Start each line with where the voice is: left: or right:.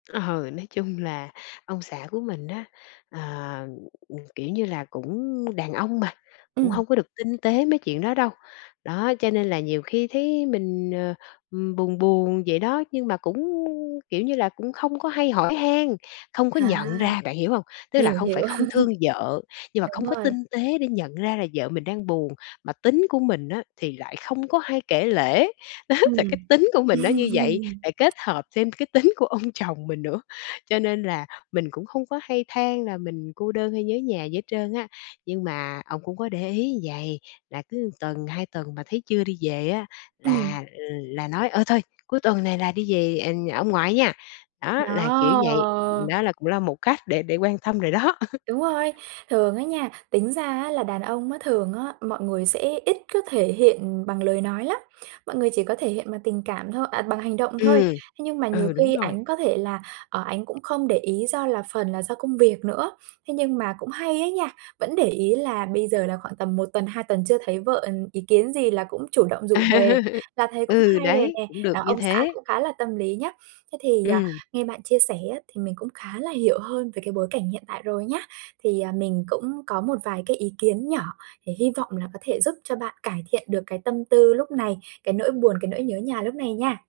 left: Ờ, nói chung là ông xã của mình á, ờ, ừm, kiểu như là, cũng đàn ông mà, cũng
right: Ừm.
left: hông có được tinh tế mấy chuyện đó đâu. Đó, cho nên là nhiều khi thấy mình, ờ, ừm, buồn buồn vậy đó, nhưng mà cũng, kiểu như là, cũng không có hay hỏi han, không có
right: À.
left: nhận ra, bạn hiểu hông? Tức là
right: Hiểu,
left: không phải
right: hiểu.
left: không thương vợ, nhưng mà
right: Đúng
left: không có
right: rồi.
left: tinh tế để nhận ra là vợ mình đang buồn. Mà tính của mình á, thì lại không có hay kể lể, đó, tại cái
right: Ừm.
left: tính của mình nó như vậy, lại kết hợp thêm cái tính của ông chồng mình nữa, cho nên là mình cũng không có hay than là mình cô đơn hay nhớ nhà gì hết trơn á. Nhưng mà ổng cũng có để ý vầy, là cứ tuần, 2 tuần mà thấy chưa đi về á,
right: Ừm.
left: là, ừ, là nói: "Ơ, thôi, cuối tuần này là đi về, ờ, ờ, ông ngoại nha." Đó, là kiểu vậy,
right: Đó.
left: đó là cũng là một cách để để quan tâm rồi đó.
right: Đúng rồi. Thường á nha, tính ra á là đàn ông á, thường á mọi người sẽ ít có thể hiện, ừm, bằng lời nói lắm, mọi người chỉ có thể hiện bằng tình cảm thôi à, bằng hành động thôi.
left: Ừm,
right: Thế nhưng mà nhiều
left: ừ, đúng
right: khi
left: rồi.
right: ảnh có thể là, ờ, ảnh cũng không để ý do là phần là do công việc nữa, thế nhưng mà cũng hay ấy nha, vẫn để ý là bây giờ là khoảng tầm 1 tuần, 2 tuần chưa thấy vợ, ừm, ý kiến gì là cũng chủ động rủ về, là thấy cũng
left: Ừ,
right: hay rồi
left: đấy,
right: nè,
left: cũng được
right: đó,
left: như
right: ông xã
left: thế.
right: cũng khá là tâm lý nhá. Thế thì, à,
left: Ừm.
right: nghe bạn chia sẻ á thì mình cũng khá là hiểu hơn về cái bối cảnh hiện tại rồi nhá. Thì, à, mình cũng có một vài cái ý kiến nhỏ thì hy vọng là có thể giúp cho bạn cải thiện được cái tâm tư lúc này, cái nỗi buồn, cái nỗi nhớ nhà lúc này nha.